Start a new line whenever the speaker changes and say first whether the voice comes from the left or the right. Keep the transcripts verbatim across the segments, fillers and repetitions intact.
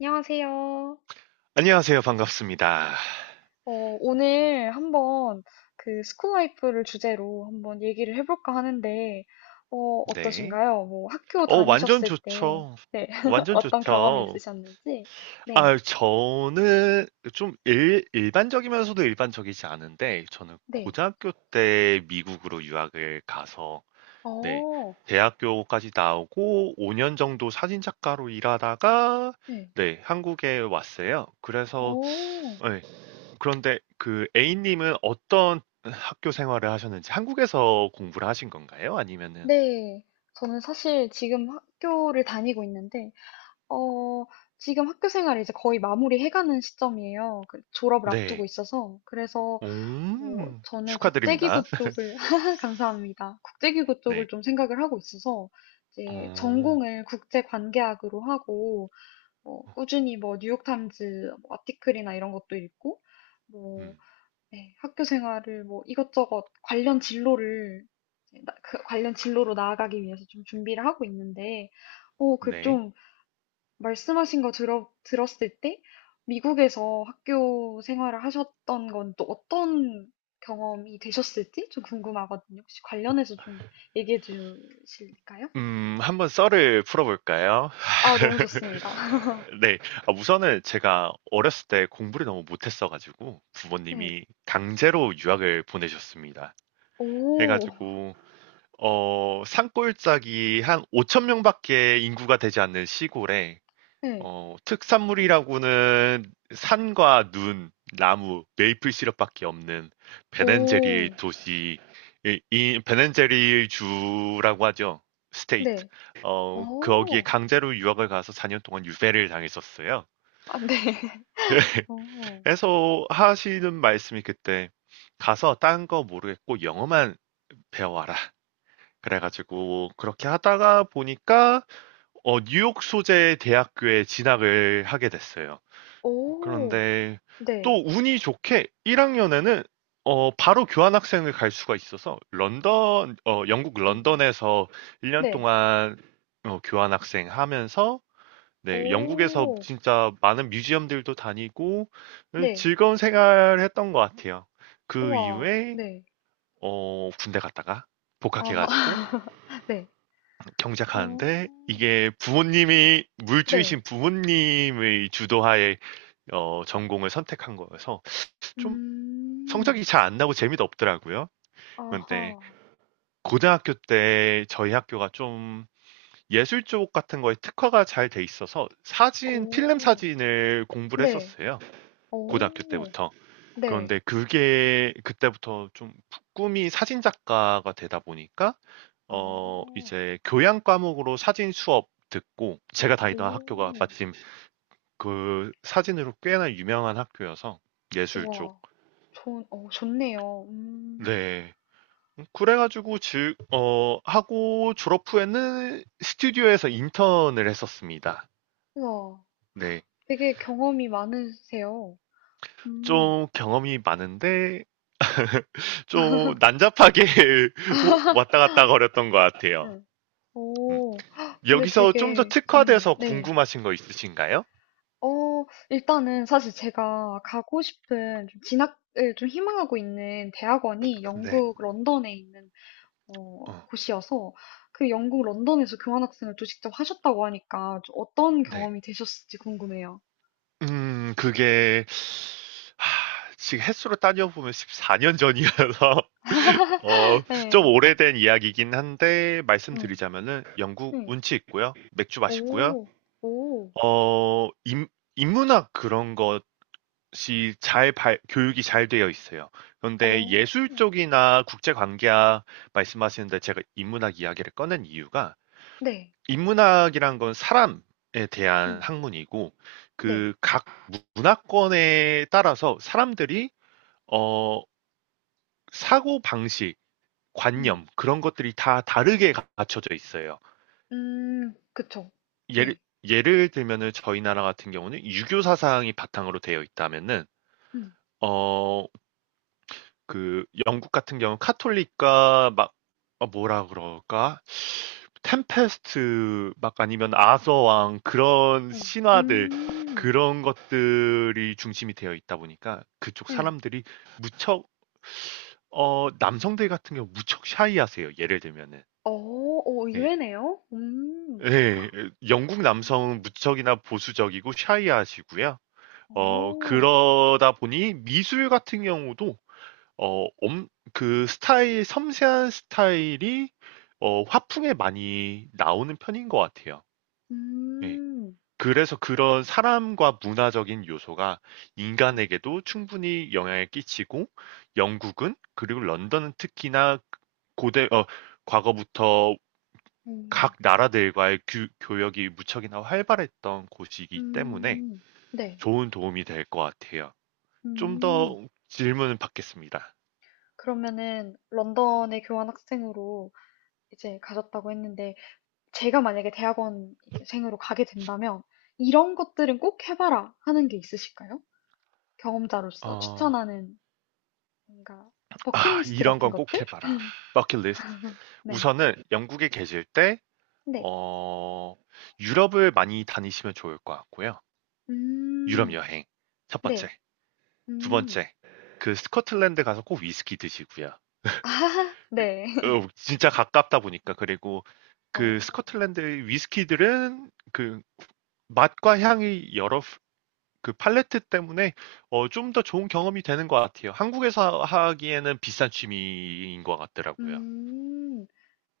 left: 안녕하세요.
right: 안녕하세요. 반갑습니다.
left: 어, 오늘 한번 그 스쿨라이프를 주제로 한번 얘기를 해볼까 하는데, 어,
right: 네.
left: 어떠신가요? 뭐 학교
right: 어, 완전
left: 다니셨을 때,
right: 좋죠.
left: 네.
right: 완전
left: 어떤 경험이
right: 좋죠.
left: 있으셨는지, 네,
right: 아, 저는 좀 일, 일반적이면서도 일반적이지 않은데, 저는
left: 네,
right: 고등학교 때 미국으로 유학을 가서, 네.
left: 어,
right: 대학교까지 나오고 오 년 정도 사진작가로 일하다가,
left: 네,
right: 네, 한국에 왔어요. 그래서,
left: 어,
right: 네, 그런데 그 A님은 어떤 학교 생활을 하셨는지 한국에서 공부를 하신 건가요? 아니면은,
left: 네. 저는 사실 지금 학교를 다니고 있는데, 어, 지금 학교 생활을 이제 거의 마무리해가는 시점이에요. 그 졸업을 앞두고
right: 네.
left: 있어서. 그래서 뭐,
right: 오.
left: 저는
right: 축하드립니다.
left: 국제기구 쪽을, 감사합니다. 국제기구 쪽을
right: 네.
left: 좀 생각을 하고 있어서, 이제
right: 어.
left: 전공을 국제관계학으로 하고, 뭐, 꾸준히 뭐, 뉴욕타임즈 뭐 아티클이나 이런 것도 읽고, 뭐,
right: 음.
left: 네, 학교 생활을 뭐, 이것저것 관련 진로를, 이제 나- 그 관련 진로로 나아가기 위해서 좀 준비를 하고 있는데, 어, 그
right: 네.
left: 좀 말씀하신 거 들어, 들었을 때 미국에서 학교 생활을 하셨던 건 또 어떤 경험이 되셨을지 좀 궁금하거든요. 혹시 관련해서 좀 얘기해 주실까요?
right: 음 한번 썰을 풀어 볼까요?
left: 아, 너무 좋습니다.
right: 네. 아 우선은 제가 어렸을 때 공부를 너무 못했어 가지고
left: 네.
right: 부모님이 강제로 유학을 보내셨습니다. 해
left: 오,
right: 가지고 어 산골짜기 한오천 명밖에 인구가 되지 않는 시골에
left: 네.
right: 어, 특산물이라고는 산과 눈, 나무, 메이플 시럽밖에 없는 베넨제리
left: 오,
right: 도시, 이, 이 베넨제리 주라고 하죠. 스테이트.
left: 네.
right: 어, 거기에
left: 오,
right: 강제로 유학을 가서 사 년 동안 유배를 당했었어요.
left: 아, 네. 오,
right: 그래서 하시는 말씀이 그때 가서 딴 거 모르겠고 영어만 배워와라. 그래가지고 그렇게 하다가 보니까 어, 뉴욕 소재 대학교에 진학을 하게 됐어요.
left: 오,
right: 그런데 또
left: 네.
right: 운이 좋게 일 학년에는 바로 교환학생을 갈 수가 있어서 런던, 어, 영국
left: 오,
right: 런던에서 일 년
left: 네.
right: 동안 어, 교환학생 하면서 네, 영국에서
left: 오,
right: 진짜 많은 뮤지엄들도 다니고 어,
left: 네.
right: 즐거운 생활을 했던 것 같아요. 그
left: 우와,
right: 이후에
left: 네.
right: 어, 군대 갔다가 복학해가지고
left: 아, 네. 오,
right: 경작하는데 이게 부모님이
left: 네.
right: 물주이신 부모님의 주도하에 어, 전공을 선택한 거여서 좀
left: 음.
right: 성적이 잘 안 나고 재미도 없더라고요. 근데
left: 아하.
right: 고등학교 때 저희 학교가 좀 예술 쪽 같은 거에 특화가 잘 돼 있어서 사진, 필름
left: 오.
right: 사진을 공부를
left: 네.
right: 했었어요. 고등학교
left: 오.
right: 때부터.
left: 네.
right: 그런데 그게 그때부터 좀 꿈이 사진 작가가 되다 보니까
left: 아.
right: 어 이제 교양 과목으로 사진 수업 듣고 제가 다니던 학교가
left: 오.
right: 마침 그 사진으로 꽤나 유명한 학교여서 예술 쪽.
left: 와, 좋은 어 좋네요. 음.
right: 네. 음, 그래가지고 즉, 어, 하고 졸업 후에는 스튜디오에서 인턴을 했었습니다.
left: 와,
right: 네.
left: 되게 경험이 많으세요. 음.
right: 좀 경험이 많은데, 좀 난잡하게 오- 왔다 갔다 거렸던 것 같아요.
left: 네.
right: 음.
left: 오. 헉, 근데
right: 여기서 좀 더
left: 되게 재밌네요.
right: 특화돼서
left: 네.
right: 궁금하신 거 있으신가요?
left: 어 일단은 사실 제가 가고 싶은 좀 진학을 좀 희망하고 있는 대학원이
right: 네.
left: 영국 런던에 있는 어,
right: 어,
left: 곳이어서 그 영국 런던에서 교환학생을 또 직접 하셨다고 하니까 좀 어떤
right: 네.
left: 경험이 되셨을지 궁금해요.
right: 음, 그게, 하, 지금 횟수로 따져보면 십사 년 전이라서, 어, 좀
left: 네,
right: 오래된 이야기긴 한데
left: 음,
right: 말씀드리자면은 영국
left: 음,
right: 운치 있고요. 맥주 맛있고요.
left: 오, 오,
right: 어, 인, 인문학 그런 것이 잘 발- 교육이 잘 되어 있어요. 그런데
left: 어,
right: 예술 쪽이나 국제 관계학 말씀하시는데 제가 인문학 이야기를 꺼낸 이유가
left: 네,
right: 인문학이란 건 사람에 대한
left: 음,
right: 학문이고
left: 네,
right: 그 각 문화권에 따라서 사람들이 어, 사고 방식
left: 음,
right: 관념 그런 것들이 다 다르게 갖춰져 있어요.
left: 음, 그쵸,
right: 예를
left: 네,
right: 예를 들면은 저희 나라 같은 경우는 유교 사상이 바탕으로 되어 있다면은
left: 음,
right: 어 그 영국 같은 경우 카톨릭과 막 어, 뭐라 그럴까? 템페스트 막
left: 어,
right: 아니면 아서왕 그런 신화들
left: 음, 음,
right: 그런 것들이 중심이 되어 있다 보니까 그쪽
left: 네,
right: 사람들이 무척 어 남성들 같은 경우 무척 샤이하세요. 예를 들면은
left: 어, 오,
right: 예.
left: 의외네요. 음,
right: 예, 영국
left: 어,
right: 남성은 무척이나 보수적이고 샤이하시고요. 어,
left: 어,
right: 그러다 보니 미술 같은 경우도 어, 엄, 그 스타일, 섬세한 스타일이 어, 화풍에 많이 나오는 편인 것 같아요. 예.
left: 음,
right: 그래서 그런 사람과 문화적인 요소가
left: 네,
right: 인간에게도 충분히 영향을 끼치고 영국은 그리고 런던은 특히나 고대, 어, 과거부터 각
left: 음,
right: 나라들과의 규- 교역이 무척이나 활발했던 곳이기 때문에
left: 음, 네,
right: 좋은 도움이 될 것 같아요. 좀
left: 음.
right: 더 질문 을 받겠습니다.
left: 그러면은 런던에 교환 학생으로 이제 가셨다고 했는데 제가 만약에 대학원 이제 생으로 가게 된다면 이런 것들은 꼭 해봐라 하는 게 있으실까요? 경험자로서
right: 어,
left: 추천하는 뭔가
right: 아,
left: 버킷리스트
right: 이런
left: 같은
right: 건 꼭
left: 것들?
right: 해봐라. 버킷리스트.
left: 네.
right: 우선은 영국에 계실 때,
left: 네.
right: 어, 유럽을 많이 다니시면 좋을 것 같고요. 유럽
left: 음.
right: 여행. 첫
left: 네.
right: 번째. 두
left: 음.
right: 번째. 그 스코틀랜드 가서 꼭 위스키 드시고요.
left: 아하. 네.
right: 어, 진짜 가깝다 보니까. 그리고
left: 어.
right: 그 스코틀랜드 위스키들은 그 맛과 향이 여러 그 팔레트 때문에 어, 좀 더 좋은 경험이 되는 것 같아요. 한국에서 하기에는 비싼 취미인 것 같더라고요.
left: 음.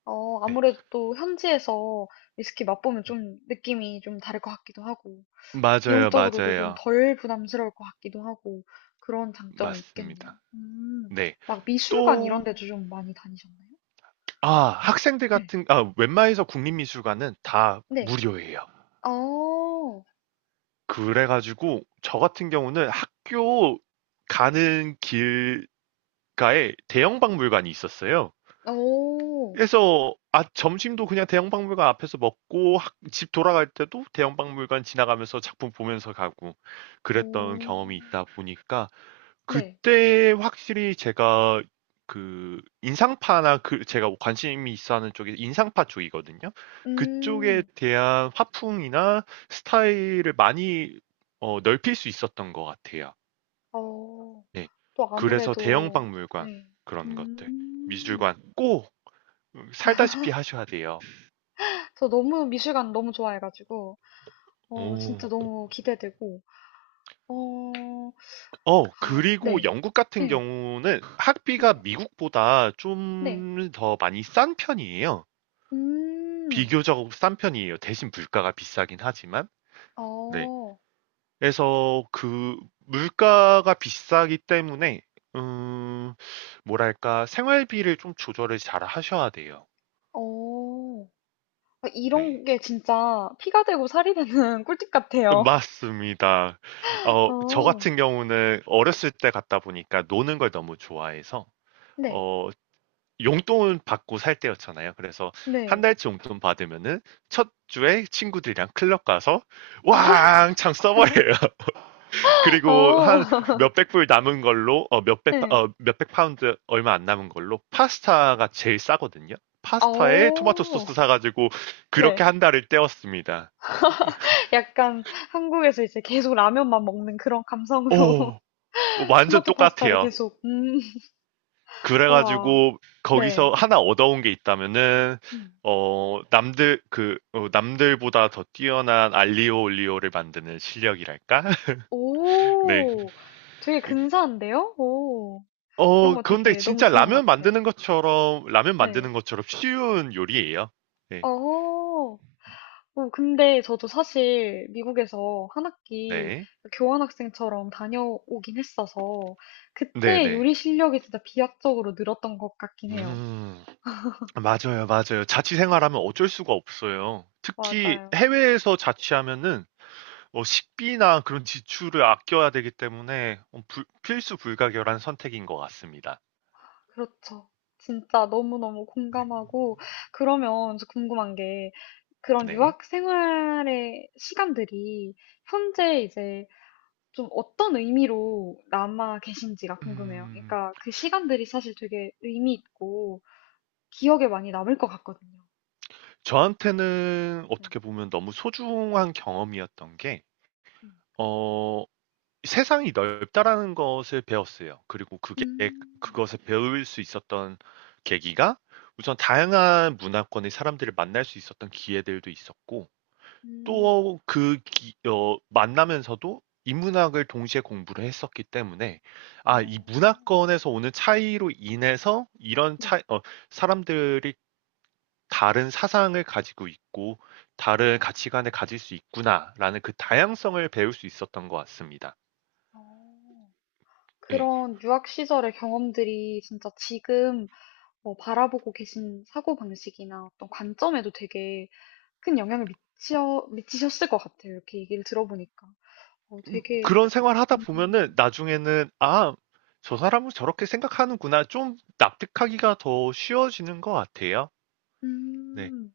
left: 어,
right: 네.
left: 아무래도 또 현지에서 위스키 맛보면
right: 음,
left: 좀 느낌이 좀 다를 것 같기도 하고.
right: 맞아요,
left: 비용적으로도 좀
right: 맞아요.
left: 덜 부담스러울 것 같기도 하고 그런 장점이 있겠네요.
right: 맞습니다.
left: 음.
right: 네.
left: 막 미술관 이런
right: 또,
left: 데도 좀 많이 다니셨나요?
right: 아, 학생들
left: 네.
right: 같은, 아, 웬만해서 국립미술관은 다
left: 네.
right: 무료예요.
left: 어,
right: 그래가지고, 저 같은 경우는 학교 가는 길가에 대형 박물관이 있었어요.
left: 어,
right: 그래서 아 점심도 그냥 대형박물관 앞에서 먹고 학- 집 돌아갈 때도 대형박물관 지나가면서 작품 보면서 가고
left: 어,
right: 그랬던 경험이 있다 보니까
left: 네.
right: 그때 확실히 제가 그 인상파나 그 제가 관심이 있어 하는 쪽이 인상파 쪽이거든요. 그쪽에
left: 음,
right: 대한 화풍이나 스타일을 많이 어, 넓힐 수 있었던 것 같아요.
left: 어,
right: 네.
left: 또
right: 그래서
left: 아무래도,
right: 대형박물관
left: 네.
right: 그런 것들
left: 음.
right: 미술관 꼭 살다시피 하셔야 돼요.
left: 저 너무 미술관 너무 좋아해가지고, 어,
right: 오.
left: 진짜 너무 기대되고, 어,
right: 어,
left: 아,
right: 그리고
left: 네.
right: 영국 같은
left: 네.
right: 경우는 학비가
left: 네.
right: 미국보다 좀
left: 네.
right: 더 많이 싼 편이에요.
left: 음,
right: 비교적 싼 편이에요. 대신 물가가 비싸긴 하지만. 네.
left: 어.
right: 그래서 그 물가가 비싸기 때문에 음, 뭐랄까 생활비를 좀 조절을 잘 하셔야 돼요.
left: 어. 아, 이런
right: 네.
left: 게 진짜 피가 되고 살이 되는 꿀팁 같아요.
right: 맞습니다. 어, 저
left: 어.
right: 같은 경우는 어렸을 때 갔다 보니까 노는 걸 너무 좋아해서
left: 네.
right: 어, 용돈 받고 살 때였잖아요. 그래서 한
left: 네.
right: 달치 용돈 받으면은 첫 주에 친구들이랑 클럽 가서 왕창 써버려요. 그리고
left: 어.
right: 한 몇백 불 남은 걸로 어, 몇백 파-
left: 네.
right: 어, 몇백 파운드 얼마 안 남은 걸로 파스타가 제일 싸거든요. 파스타에 토마토
left: 어.
right: 소스 사가지고 그렇게
left: 네.
right: 한 달을 때웠습니다.
left: 약간 한국에서 이제 계속 라면만 먹는 그런 감성으로
right: 오, 완전
left: 토마토 파스타를
right: 똑같아요.
left: 계속 음. 우와.
right: 그래가지고 거기서
left: 네.
right: 하나 얻어온 게 있다면은
left: 음.
right: 어 남들 그 어, 남들보다 더 뛰어난 알리오 올리오를 만드는 실력이랄까. 네.
left: 오. 되게 근사한데요? 오. 그런
right: 어
left: 거
right: 그런데
left: 되게 너무
right: 진짜
left: 좋은 것
right: 라면
left: 같아요.
right: 만드는 것처럼 라면
left: 네.
right: 만드는 것처럼 쉬운 요리예요. 네.
left: 어. 어, 근데 저도 사실 미국에서 한 학기
right: 네.
left: 교환학생처럼 다녀오긴 했어서 그때
right: 네네.
left: 요리 실력이 진짜 비약적으로 늘었던 것 같긴 해요.
right: 음 맞아요, 맞아요. 자취 생활하면 어쩔 수가 없어요. 특히
left: 맞아요.
right: 해외에서 자취하면은 어, 식비나 그런 지출을 아껴야 되기 때문에 어, 불- 필수 불가결한 선택인 것 같습니다.
left: 그렇죠. 진짜 너무너무
right: 네.
left: 공감하고 그러면 저 궁금한 게 그런
right: 네.
left: 유학 생활의 시간들이 현재 이제 좀 어떤 의미로 남아 계신지가 궁금해요.
right: 음,
left: 그러니까 그 시간들이 사실 되게 의미 있고 기억에 많이 남을 것 같거든요.
right: 저한테는
left: 네.
right: 어떻게 보면 너무 소중한 경험이었던 게,
left: 음.
right: 어, 세상이 넓다라는 것을 배웠어요. 그리고 그게,
left: 음.
right: 그것을 배울 수 있었던 계기가 우선 다양한 문화권의 사람들을 만날 수 있었던 기회들도 있었고,
left: 음.
right: 또 그 어 만나면서도 인문학을 동시에 공부를 했었기 때문에 아 이
left: 어.
right: 문화권에서 오는 차이로 인해서 이런
left: 네.
right: 차이 어 사람들이 다른 사상을 가지고 있고 다른
left: 음.
right: 가치관을 가질 수 있구나라는 그 다양성을 배울 수 있었던 것 같습니다.
left: 어.
right: 예.
left: 그런 유학 시절의 경험들이 진짜 지금 뭐 바라보고 계신 사고방식이나 어떤 관점에도 되게 큰 영향을 미치어 미치셨을 것 같아요. 이렇게 얘기를 들어보니까. 어 되게
right: 그런 생활하다
left: 음.
right: 보면은 나중에는 '아, 저 사람은 저렇게 생각하는구나.' 좀 납득하기가 더 쉬워지는 것 같아요. 네.
left: 음.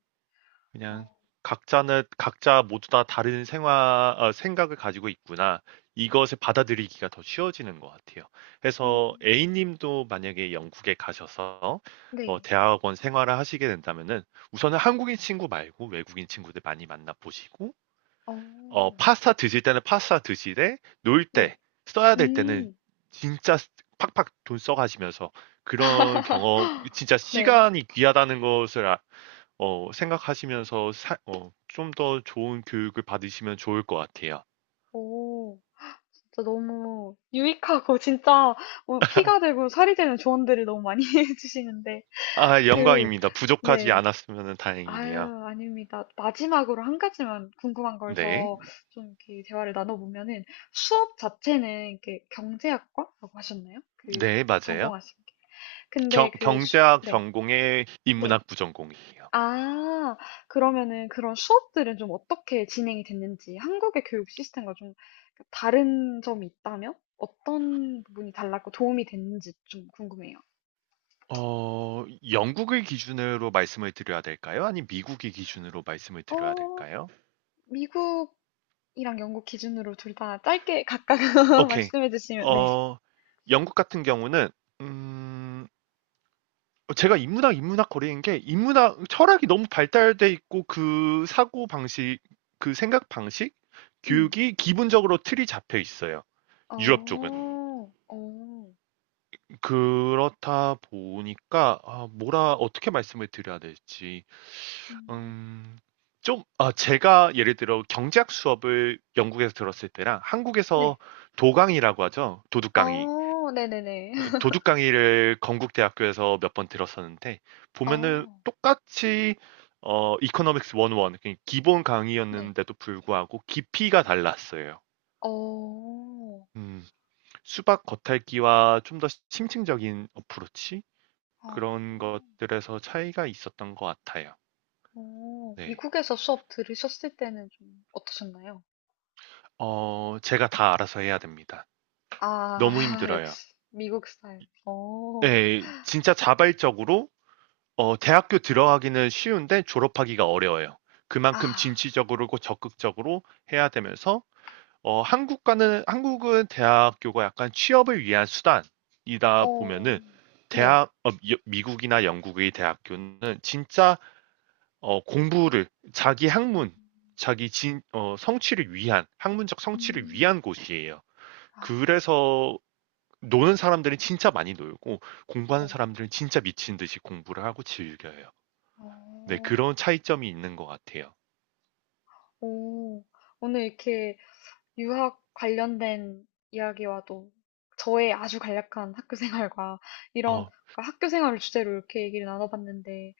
right: 그냥
left: 어.
right: 각자는 각자 모두 다 다른 생화, 어, 생각을 가지고 있구나. 이것을 받아들이기가 더 쉬워지는 것 같아요. 그래서
left: 음.
right: A님도 만약에 영국에 가셔서 어,
left: 네.
right: 대학원 생활을 하시게 된다면은 우선은 한국인 친구 말고 외국인 친구들 많이 만나보시고
left: 어.
right: 어, 파스타 드실 때는 파스타 드시되 놀
left: 네.
right: 때 써야 될 때는
left: 음.
right: 진짜 팍팍 돈 써가시면서 그런 경험 진짜
left: 네.
right: 시간이 귀하다는 것을 아, 어, 생각하시면서 사, 어, 좀 더 좋은 교육을 받으시면 좋을 것 같아요.
left: 어. 진짜 너무 유익하고 진짜 뭐 피가 되고 살이 되는 조언들을 너무 많이 해주시는데
right: 아,
left: 그
right: 영광입니다. 부족하지
left: 네.
right: 않았으면 다행이네요.
left: 아유, 아닙니다. 마지막으로 한 가지만 궁금한 걸
right: 네.
left: 더 좀 이렇게 대화를 나눠보면은 수업 자체는 이렇게 경제학과라고 하셨나요? 그
right: 네, 맞아요.
left: 전공하신 게.
right: 경,
left: 근데 그 수,
right: 경제학
left: 네.
right: 전공의
left: 네.
right: 인문학 부전공이에요.
left: 아. 그러면은 그런 수업들은 좀 어떻게 진행이 됐는지 한국의 교육 시스템과 좀 그 다른 점이 있다면 어떤 부분이 달랐고 도움이 됐는지 좀 궁금해요.
right: 어, 영국을 기준으로 말씀을 드려야 될까요? 아니, 미국의 기준으로 말씀을 드려야
left: 어
right: 될까요?
left: 미국이랑 영국 기준으로 둘 다 짧게 각각
right: 오케이.
left: 말씀해 주시면 네.
right: 어, 영국 같은 경우는, 음, 어, 제가 인문학, 인문학 거리인 게 인문학 철학이 너무 발달돼 있고 그 사고 방식, 그 생각 방식,
left: 음.
right: 교육이 기본적으로 틀이 잡혀 있어요.
left: 어.
right: 유럽 쪽은.
left: 어.
right: 그렇다 보니까 아, 뭐라 어떻게 말씀을 드려야 될지.
left: 음.
right: 음, 좀 아, 제가 예를 들어 경제학 수업을 영국에서 들었을 때랑
left: 네.
right: 한국에서 도강이라고 하죠. 도둑강의.
left: 어. 네네네.
right: 도둑 강의를 건국대학교에서 몇 번 들었었는데 보면은
left: 어.
right: 똑같이 어 이코노믹스 일공일 그러니까 기본
left: 네.
right: 강의였는데도 불구하고 깊이가 달랐어요.
left: 어.
right: 음, 수박 겉핥기와 좀 더 심층적인 어프로치
left: 어.
right: 그런 것들에서 차이가 있었던 것 같아요.
left: 어,
right: 네.
left: 미국에서 수업 들으셨을 때는 좀 어떠셨나요?
right: 어, 제가 다 알아서 해야 됩니다.
left: 아,
right: 너무 힘들어요.
left: 역시 미국 스타일. 어,
right: 네, 진짜 자발적으로 어 대학교 들어가기는 쉬운데 졸업하기가 어려워요. 그만큼
left: 아,
right: 진취적으로 적극적으로 해야 되면서 어 한국과는 한국은 대학교가 약간 취업을 위한 수단이다 보면은
left: 어, 네.
right: 대학 어, 미- 미국이나 영국의 대학교는 진짜 어 공부를 자기 학문 자기 진, 어, 성취를 위한 학문적 성취를
left: 음,
right: 위한 곳이에요.
left: 아,
right: 그래서 노는 사람들은 진짜 많이 놀고
left: 어,
right: 공부하는 사람들은 진짜 미친 듯이 공부를 하고 즐겨요. 네,
left: 어,
right: 그런 차이점이 있는 것 같아요.
left: 오, 오늘 이렇게 유학 관련된 이야기와도 저의 아주 간략한 학교 생활과 이런
right: 어,
left: 그러니까 학교 생활을 주제로 이렇게 얘기를 나눠봤는데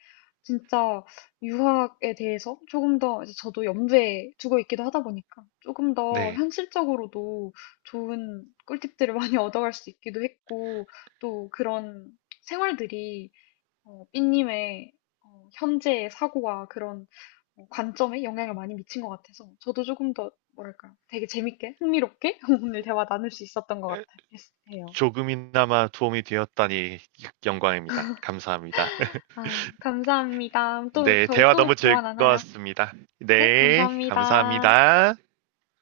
left: 진짜 유학에 대해서 조금 더 이제 저도 염두에 두고 있기도 하다 보니까 조금 더
right: 네.
left: 현실적으로도 좋은 꿀팁들을 많이 얻어갈 수 있기도 했고 또 그런 생활들이 어, 삐님의 어, 현재의 사고와 그런 어, 관점에 영향을 많이 미친 것 같아서 저도 조금 더 뭐랄까 되게 재밌게 흥미롭게 오늘 대화 나눌 수 있었던 것
right: 에,
left: 같아요.
right: 조금이나마 도움이 되었다니 영광입니다. 감사합니다.
left: 아, 감사합니다. 또
right: 네,
left: 저희
right: 대화
left: 또
right: 너무
left: 대화 나눠요.
right: 즐거웠습니다.
left: 네,
right: 네,
left: 감사합니다.
right: 감사합니다.